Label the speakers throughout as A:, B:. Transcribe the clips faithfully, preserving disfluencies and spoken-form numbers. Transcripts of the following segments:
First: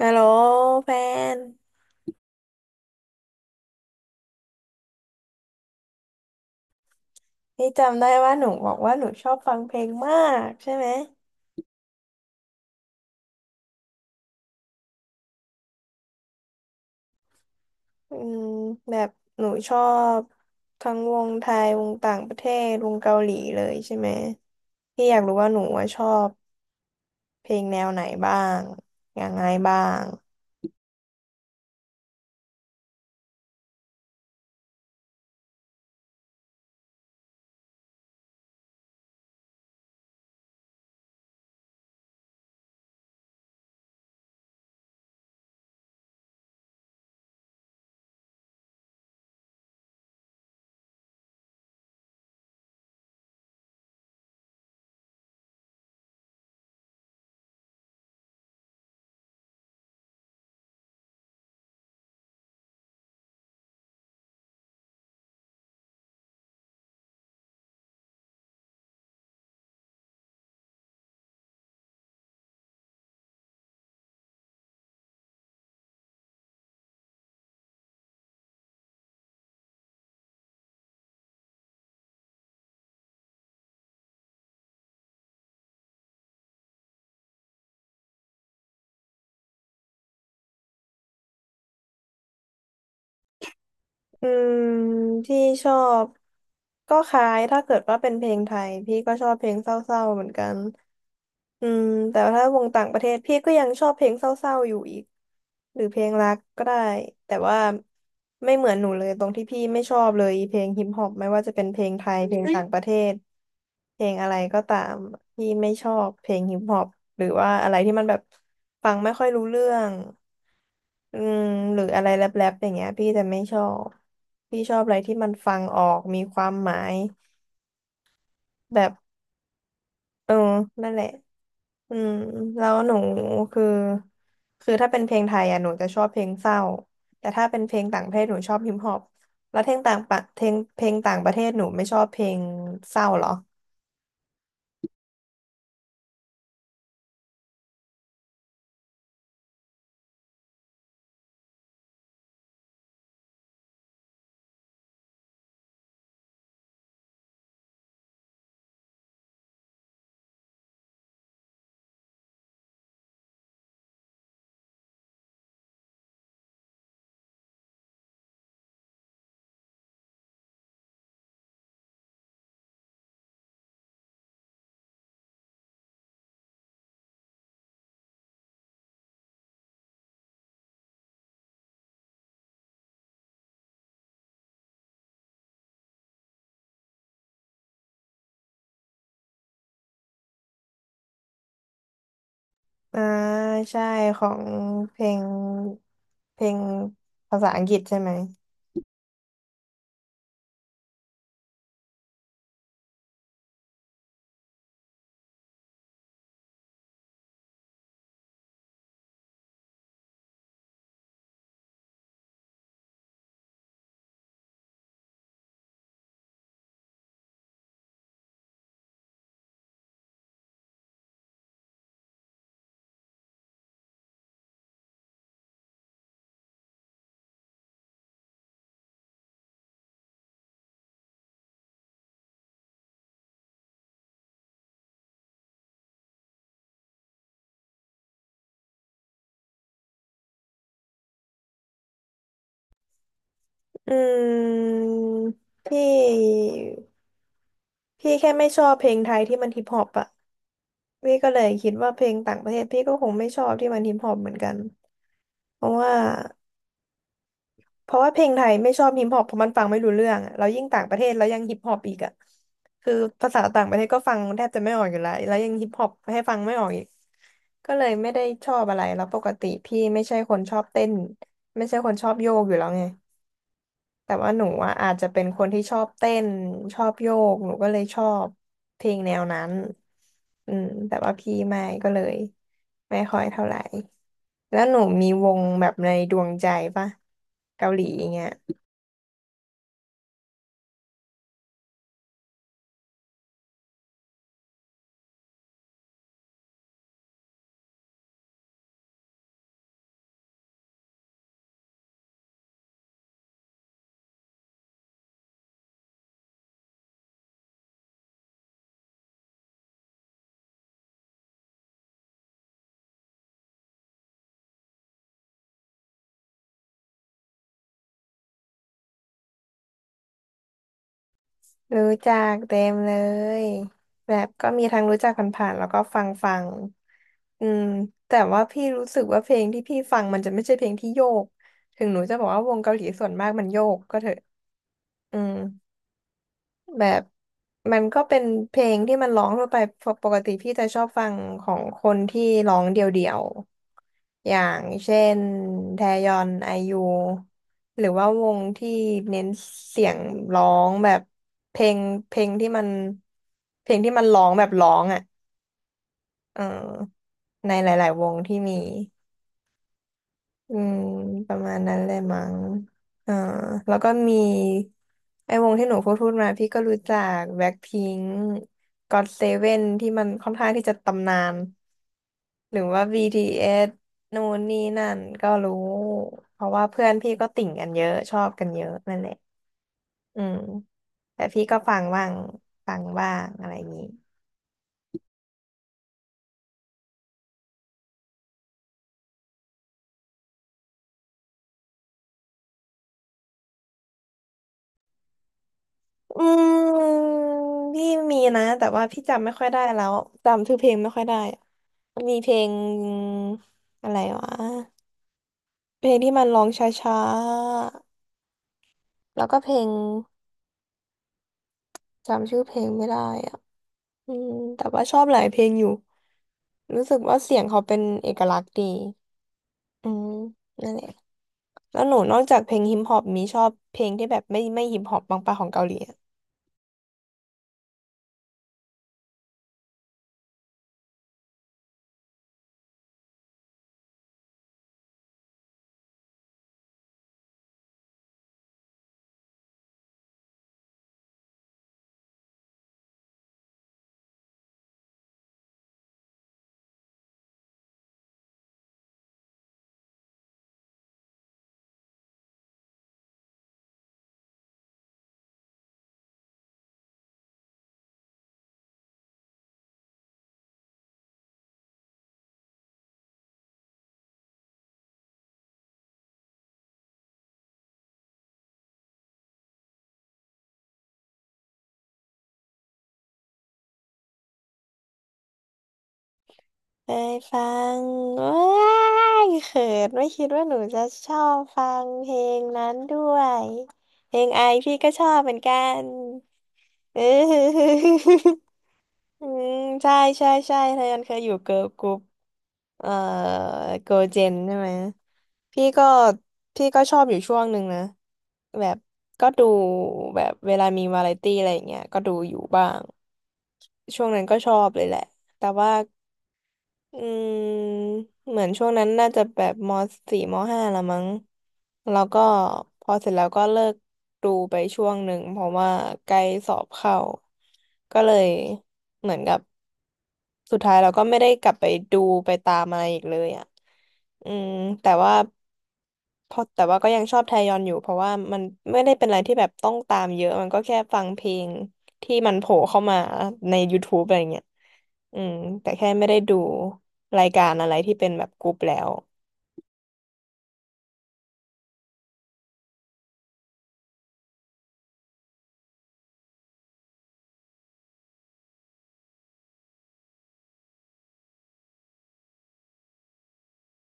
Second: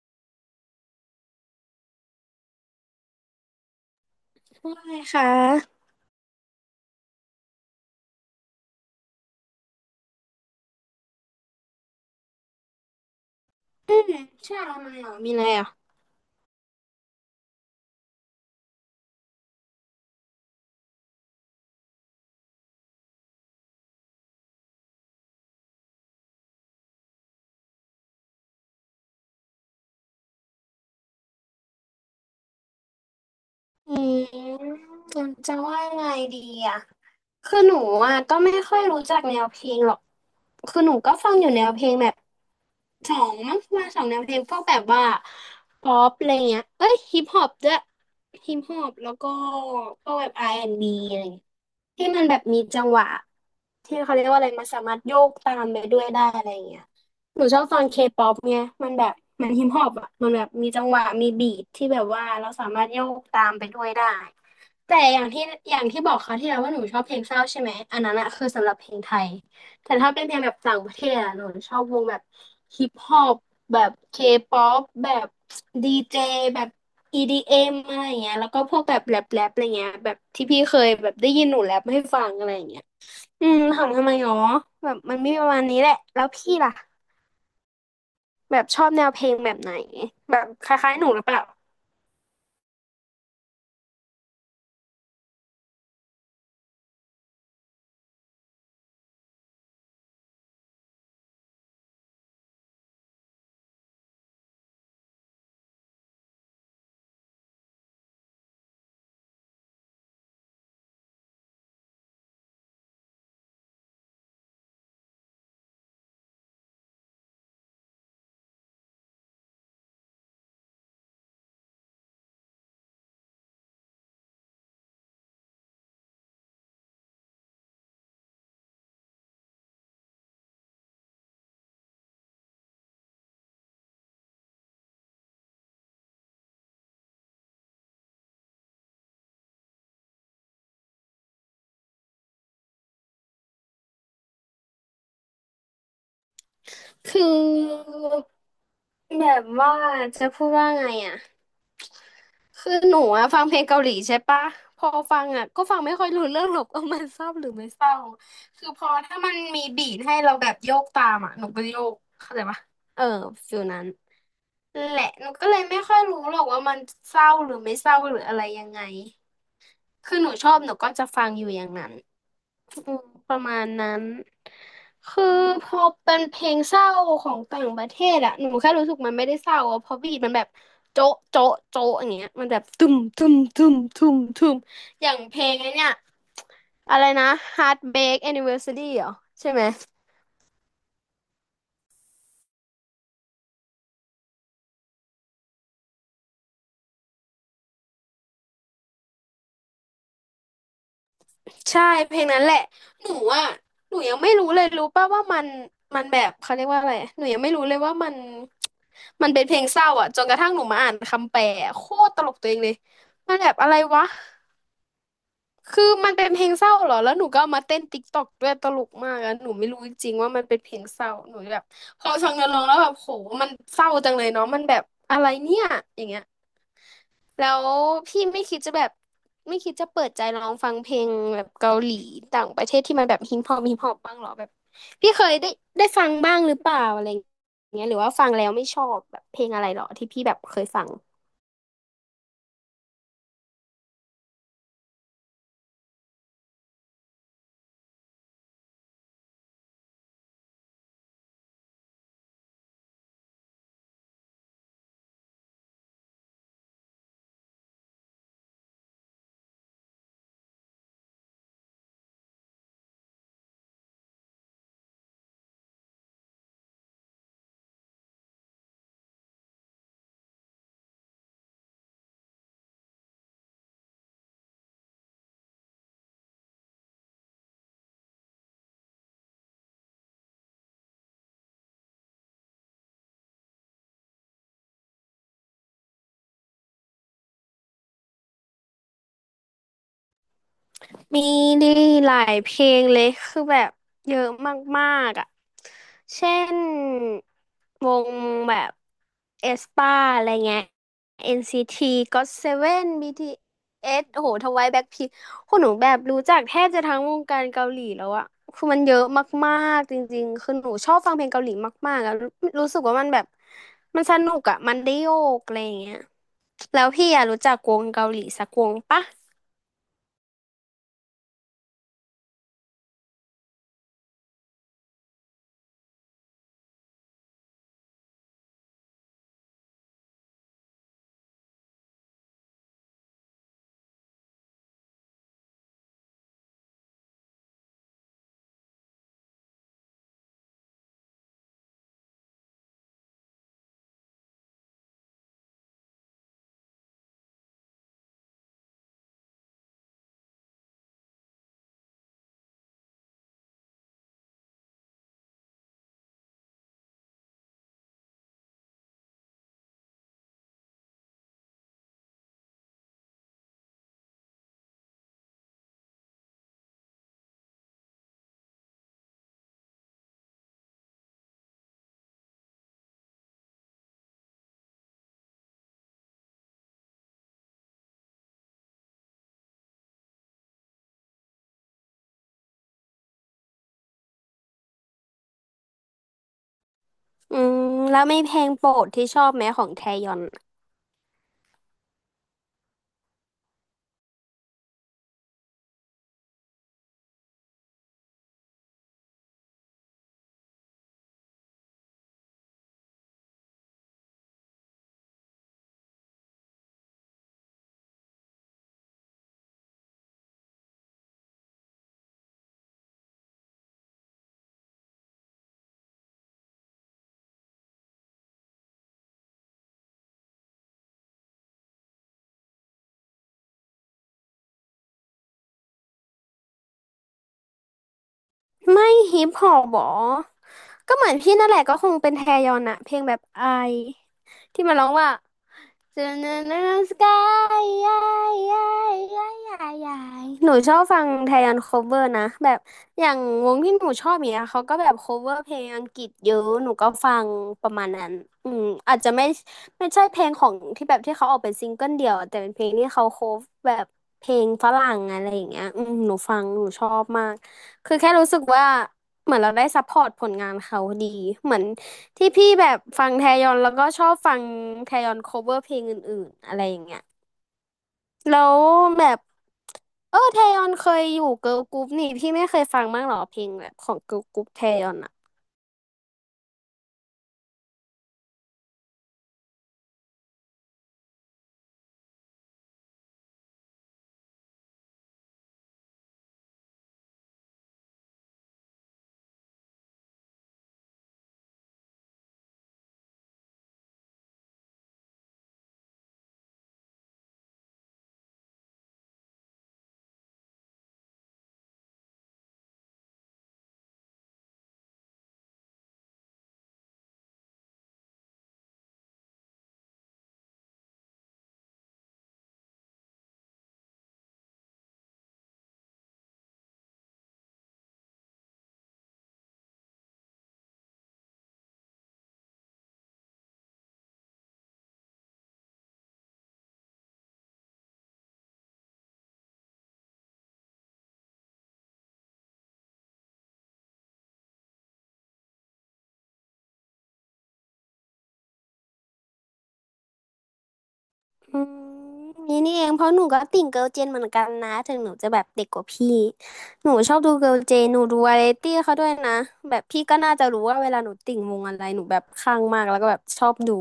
A: ฮัลโหลแฟน
B: ว่าไงคะ
A: นี่จำได้ว่าหนูบอกว่าหนูชอบฟังเพลงมากใช่ไหม
B: อืมใช่ออะไรมาเหรอะมีอะไรอ่ะ
A: อืมแบบหนูชอบทั้งวงไทย วงต่างประเทศ วงเกาหลีเลยใช่ไหม พี่อยากรู้ว่าหนูว่าชอบเพลงแนวไหนบ้างยังไงบ้าง
B: อืมจะว่ายไงดีอ่ะ คือหนูอ่ะก็ไม่ค่อยรู้จักแนวเพลงหรอก คือหนูก็ฟังอยู่แนวเพลงแบบ สองมั้งว่าสองแนวเพลงพวกแบบว่าป๊อปอะไรเงี้ยเอ้ยฮิปฮอปด้วยฮิปฮอปแล้วก็พวกแบบ อาร์ แอนด์ บี อนด์บีอะไรเงี้ยที่มันแบบมีจังหวะที่เขาเรียกว่าอะไรมันสามารถโยกตามไปด้วยได้อะไรเงี้ยหนูชอบฟังเคป๊อปเนี่ยมันแบบมันฮิปฮอปอ่ะมันแบบมีจังหวะมีบีทที่แบบว่าเราสามารถโยกตามไปด้วยได้แต่อย่างที่อย่างที่บอกเขาวที่แล้วว่าหนูชอบเพลงเศร้าใช่ไหมอันนั้นอะคือสำหรับเพลงไทย แต่ถ้าเป็นเพลงแบบต่างประเทศอะหนูชอบวงแบบฮิปฮอปแบบเคป๊อปแบบดีเจแบบ อี ดี เอ็ม อมอะไรอย่างเงี้ยแล้วก็พวกแบบแรปแรปอะไรเงี้ยแบบที่พี่เคยแบบได้ยินหนูแรปให้ฟังอะไรอย่างเงี้ยอืมถามทำไมหรอแบบมันมีประมาณนี้แหละแล้วพี่ล่ะแบบชอบแนวเพลงแบบไหนแบบคล้ายๆหนูหรือเปล่า
A: อืมพี่ชอบก็คล้ายถ้าเกิดว่าเป็นเพลงไทยพี่ก็ชอบเพลงเศร้าๆเหมือนกันอืมแต่ว่าถ้าวงต่างประเทศพี่ก็ยังชอบเพลงเศร้าๆอยู่อีกหรือเพลงรักก็ได้แต่ว่าไม่เหมือนหนูเลยตรงที่พี่ไม่ชอบเลยเพลงฮิปฮอปไม่ว่าจะเป็นเพลงไทยเพลงต่างประเทศเพลงอะไรก็ตามพี่ไม่ชอบเพลงฮิปฮอปหรือว่าอะไรที่มันแบบฟังไม่ค่อยรู้เรื่อง อืมหรืออะไรแรปๆอย่างเงี้ยพี่จะไม่ชอบพี่ชอบอะไรที่มันฟังออกมีความหมายแบบเออนั่นแหละอืมแล้วหนูคือคือถ้าเป็นเพลงไทยอ่ะหนูจะชอบเพลงเศร้าแต่ถ้าเป็นเพลงต่างประเทศหนูชอบฮิปฮอปแล้วเพลงต่างประเพลงเพลงต่างประเทศหนูไม่ชอบเพลงเศร้าเหรอ
B: คือแบบว่าจะพูดว่าไงอ่ะ คือหนูอะฟังเพลงเกาหลีใช่ปะพอฟังอะก็ฟังไม่ค่อยรู้เรื่องหรอก เออมันเศร้าหรือไม่เศร้าคือพอถ้ามันมีบีทให้เราแบบโยกตามอะหนูก็โยกเข้าใจปะเออฟิลนั้นแหละหนูก็เลยไม่ค่อยรู้หรอกว่ามันเศร้าหรือไม่เศร้าหรืออะไรยังไง คือหนูชอบหนูก็จะฟังอยู่อย่างนั้นอืมประมาณนั้นคือพอเป็นเพลงเศร้าของต่างประเทศอะหนูแค่รู้สึกมันไม่ได้เศร้าอะเพราะบีทมันแบบโจ๊ะโจ๊ะโจ๊ะอย่างเงี้ยมันแบบตุ้มตุ้มตุ้มตุ้มตุ้มอย่างเพลงไอ้เนี่ยอะไรนะ Heartbreak Anniversary เหรอใช่ไหม
A: อ่าใช่ของเพลงเพลงภาษาอังกฤษใช่ไหม
B: ใช่เพลงนั้นแหละหนูอ่ะหนูยังไม่รู้เลยรู้ป่ะว่ามันมันแบบเขาเรียกว่าอะไรหนูยังไม่รู้เลยว่ามันมันเป็นเพลงเศร้าอ่ะจนกระทั่งหนูมาอ่านคำแปลอะโคตรตลกตัวเองเลยมันแบบอะไรวะคือมันเป็นเพลงเศร้าเหรอแล้วหนูก็เอามาเต้นติ๊กต็อกด้วยตลกมากอะหนูไม่รู้จริงๆว่ามันเป็นเพลงเศร้าหนูแบบพอฟังเนื้อร้องแล้วแบบโหมันเศร้าจังเลยเนาะมันแบบอะไรเนี่ยอย่างเงี้ย แล้วพี่ไม่คิดจะแบบไม่คิดจะเปิดใจลองฟังเพลงแบบเกาหลีต่างประเทศที่มันแบบฮิปฮอปฮิปฮอปบ้างเหรอแบบพี่เคยได้ได้ฟังบ้างหรือเปล่าอะไรอย่างเงี้ยหรือว่าฟังแล้วไม่ชอบแบบเพลงอะไรเหรอที่พี่แบบเคยฟัง
A: อืมพี่ พี่แค่ไม่ชอบเพลงไทยที่มันฮิปฮอปอะพี่ก็เลยคิดว่าเพลงต่างประเทศพี่ก็คงไม่ชอบที่มันฮิปฮอปเหมือนกันเพราะว่าเพราะว่าเพลงไทยไม่ชอบฮิปฮอปเพราะมันฟังไม่รู้เรื่องอะแล้วยิ่งต่างประเทศแล้วยังฮิปฮอปอีกอะคือภาษาต่างประเทศก็ฟังแทบจะไม่ออกอยู่แล้วแล้วยังฮิปฮอปให้ฟังไม่ออกอีกก็เลยไม่ได้ชอบอะไรแล้วปกติพี่ไม่ใช่คนชอบเต้นไม่ใช่คนชอบโยกอยู่แล้วไง แต่ว่าหนูอะอาจจะเป็นคนที่ชอบเต้นชอบโยกหนูก็เลยชอบเพลงแนวนั้นอืมแต่ว่าพี่ไม่ก็เลยไม่ค่อยเท่าไหร่แล้วหนูมีวงแบบในดวงใจปะเกาหลีอย่างเงี้ย
B: มีดีหลายเพลงเลยคือแบบเยอะมากๆอ่ะเช่นวงแบบเอสปาอะไรเงี้ย เอ็น ซี ที จี โอ ที เซเว่น บี ที เอส โอ้โหทวายแบ็คพิงคนหนูแบบรู้จักแทบจะทั้งวงการเกาหลีแล้วอะคือมันเยอะมากๆจริงๆ คือหนูชอบฟังเพลงเกาหลีมากๆอะรู้รู้สึกว่ามันแบบมันสนุกอะมันได้โยกอะไรอย่างเงี้ยแล้วพี่อะรู้จักวงเกาหลีสักวงปะ
A: รู้จักเต็มเลยแบบก็มีทั้งรู้จักผ่านๆแล้วก็ฟังฟังอืมแต่ว่าพี่รู้สึกว่าเพลงที่พี่ฟังมันจะไม่ใช่เพลงที่โยกถึงหนูจะบอกว่าวงเกาหลีส่วนมากมันโยกก็เถอะอืม แบบมันก็เป็นเพลงที่มันร้องทั่วไปปกปกติพี่จะชอบฟังของคนที่ร้องเดี่ยวๆอย่างเช่นแทยอนไอยูหรือว่าวงที่เน้นเสียงร้องแบบเพลงเพลงที่มันเพลงที่มันร้องแบบร้องอ่ะเออในหลายๆวงที่มี อืมประมาณนั้นเลยมั้งอ่าแล้วก็มีไอ้วงที่หนูพูดพูดมาพี่ก็รู้จักแบ็คพิงค์ก็อตเซเว่นที่มันค่อนข้างที่จะตำนานหรือว่า บี ที เอส นู่นนี่นั่นก็รู้เพราะว่าเพื่อนพี่ก็ติ่งกันเยอะชอบกันเยอะนั่นแหละอืมแต่พี่ก็ฟังบ้างฟังบ้างอะไรอย่างนี้
B: อืมแล้วไม่เพลงโปรดที่ชอบไหมของแทยอน
A: อืมพี่มีนะแต่ว่าพี่จำไม่ค่อยได้แล้วจำชื่อเพลงไม่ค่อยได้ มีเพลงอะไรวะเพลงที่มันร้องช้าๆแล้วก็เพลงจำชื่อเพลงไม่ได้อ่ะอืมแต่ว่าชอบหลายเพลงอยู่รู้สึกว่าเสียงเขาเป็นเอกลักษณ์ดีอืมนั่นแหละแล้วหนูนอกจากเพลงฮิปฮอปมีชอบเพลงที่แบบไม่ไม่ฮิปฮอปบ้างปะของเกาหลี
B: ไม่ฮิปฮอปหรอก็เหมือนพี่นั่นแหละก็คงเป็นแทยอนอะเพลงแบบไอ ที่มันร้องว่า a Sky หนูชอบฟังไทยอันโคเวอร์นะแบบอย่างวงที่หนูชอบอย่างเนี้ยเขาก็แบบโคเวอร์เพลงอังกฤษเยอะหนูก็ฟังประมาณนั้นอืมอาจจะไม่ไม่ใช่เพลงของที่แบบที่เขาออกเป็นซิงเกิลเดี่ยวแต่เป็นเพลงที่เขาโคฟแบบเพลงฝรั่งอะไรอย่างเงี้ยอืมหนูฟังหนูชอบมากคือแค่รู้สึกว่าเหมือนเราได้ซัพพอร์ตผลงานเขาดีเหมือน ที่พี่แบบฟังแทยอนแล้วก็ชอบฟังแทยอน cover เพลงอื่นๆอะไรอย่างเงี้ยแล้วแบบเออแทยอนเคยอยู่เกิร์ลกรุ๊ปนี่พี่ไม่เคยฟังบ้างเหรอเพลงแบบของเกิร์ลกรุ๊ปแทยอนอ่ะ
A: เคยฟังว้ายเขินไม่คิดว่าหนูจะชอบฟังเพลงนั้นด้วยเพลงไอพี่ก็ชอบเหมือนกัน เอออืมใช่ใช่ใช่เธอยันเคยอยู่เกิร์ลกรุ๊ปเอ่อเกิร์ลเจนใช่ไหมพี่ก็พี่ก็ชอบอยู่ช่วงหนึ่งนะแบบก็ดูแบบเวลามีวาไรตี้อะไรอย่างเงี้ยก็ดูอยู่บ้างช่วงนั้นก็ชอบเลยแหละแต่ว่า อืมเหมือนช่วงนั้นน่าจะแบบมสี่มห้าละมั้งแล้วก็พอเสร็จแล้วก็เลิกดูไปช่วงหนึ่งเพราะว่าใกล้สอบเข้าก็เลยเหมือนกับสุดท้ายเราก็ไม่ได้กลับไปดูไปตามอะไรอีกเลยอ่ะอืมแต่ว่า เพราะแต่ว่าก็ยังชอบไทยยอนอยู่เพราะว่ามันไม่ได้เป็นอะไรที่แบบต้องตามเยอะมันก็แค่ฟังเพลงที่มันโผล่เข้ามาใน y o u ูบอะไรเงี้ยอืมแต่แค่ไม่ได้ดูรายการอะไรที่เป็นแบบกรุ๊ปแล้ว
B: อืมนี่นี่เองเพราะหนูก็ติ่งเกิร์ลเจนเหมือนกันนะถึงหนูจะแบบเด็กกว่าพี่หนูชอบดูเกิร์ลเจนหนูดูวาไรตี้เขาด้วยนะแบบพี่ก็น่าจะรู้ว่าเวลาหนูติ่งวงอะไรหนูแบบขัางมากแล้วก็แบบชอบดู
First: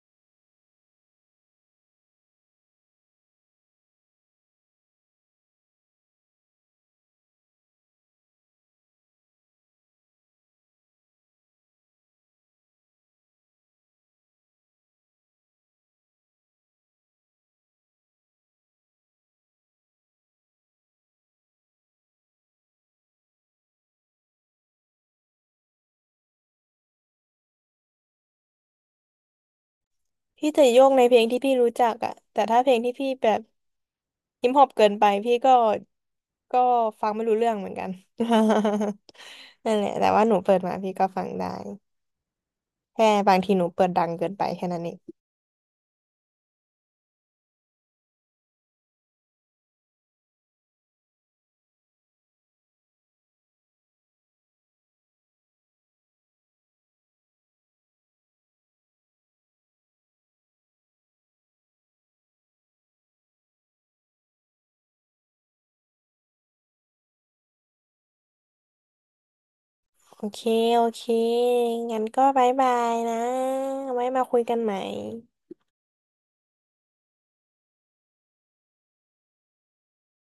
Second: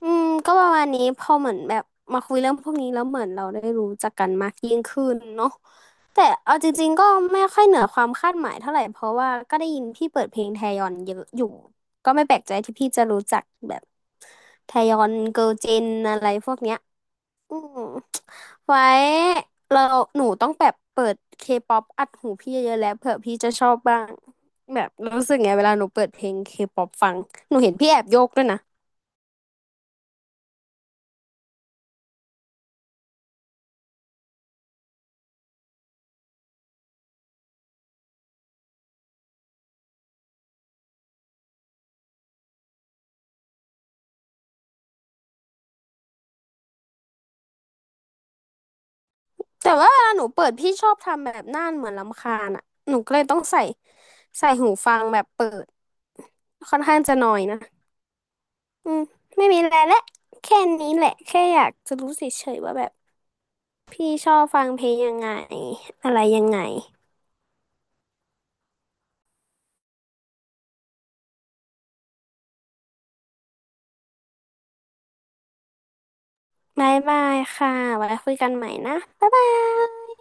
B: อืมก็ประมาณนี้พอเหมือนแบบมาคุยเรื่องพวกนี้แล้วเหมือนเราได้รู้จักกันมากยิ่งขึ้นเนาะแต่เอาจริงๆก็ไม่ค่อยเหนือความคาดหมายเท่าไหร่เพราะว่าก็ได้ยินพี่เปิดเพลงแทยอนเยอะอยู่ก็ไม่แปลกใจที่พี่จะรู้จักแบบแทยอนเกิร์ลเจนอะไรพวกเนี้ยอืมไว้เราหนูต้องแบบเปิดเคป๊อปอัดหูพี่เยอะๆแล้วเผื่อพี่จะชอบบ้างแบบรู้สึกไงเวลาหนูเปิดเพลงเคป๊อปฟังหนูเห็นพี่แอบโยกด้วยนะ
A: พี่จะโยกในเพลงที่พี่รู้จักอะแต่ถ้าเพลงที่พี่แบบฮิปฮอปเกินไปพี่ก็ก็ฟังไม่รู้เรื่องเหมือนกัน นั่นแหละแต่ว่าหนูเปิดมาพี่ก็ฟังได้แค่บางทีหนูเปิดดังเกินไปแค่นั้นเอง
B: แต่ว่าเวลาหนูเปิดพี่ชอบทำแบบหน้าเหมือนรำคาญอ่ะหนูก็เลยต้องใส่ใส่หูฟังแบบเปิดค่อนข้างจะหน่อยนะอืมไม่มีอะไรและแค่นี้แหละแค่อยากจะรู้เฉยๆว่าแบบพี่ชอบฟังเพลงยังไงอะไรยังไง
A: โอเค โอเค งั้นก็บายบายนะไว้มาคุยกันใหม่
B: บายบายค่ะไว้คุยกันใหม่นะบ๊ายบาย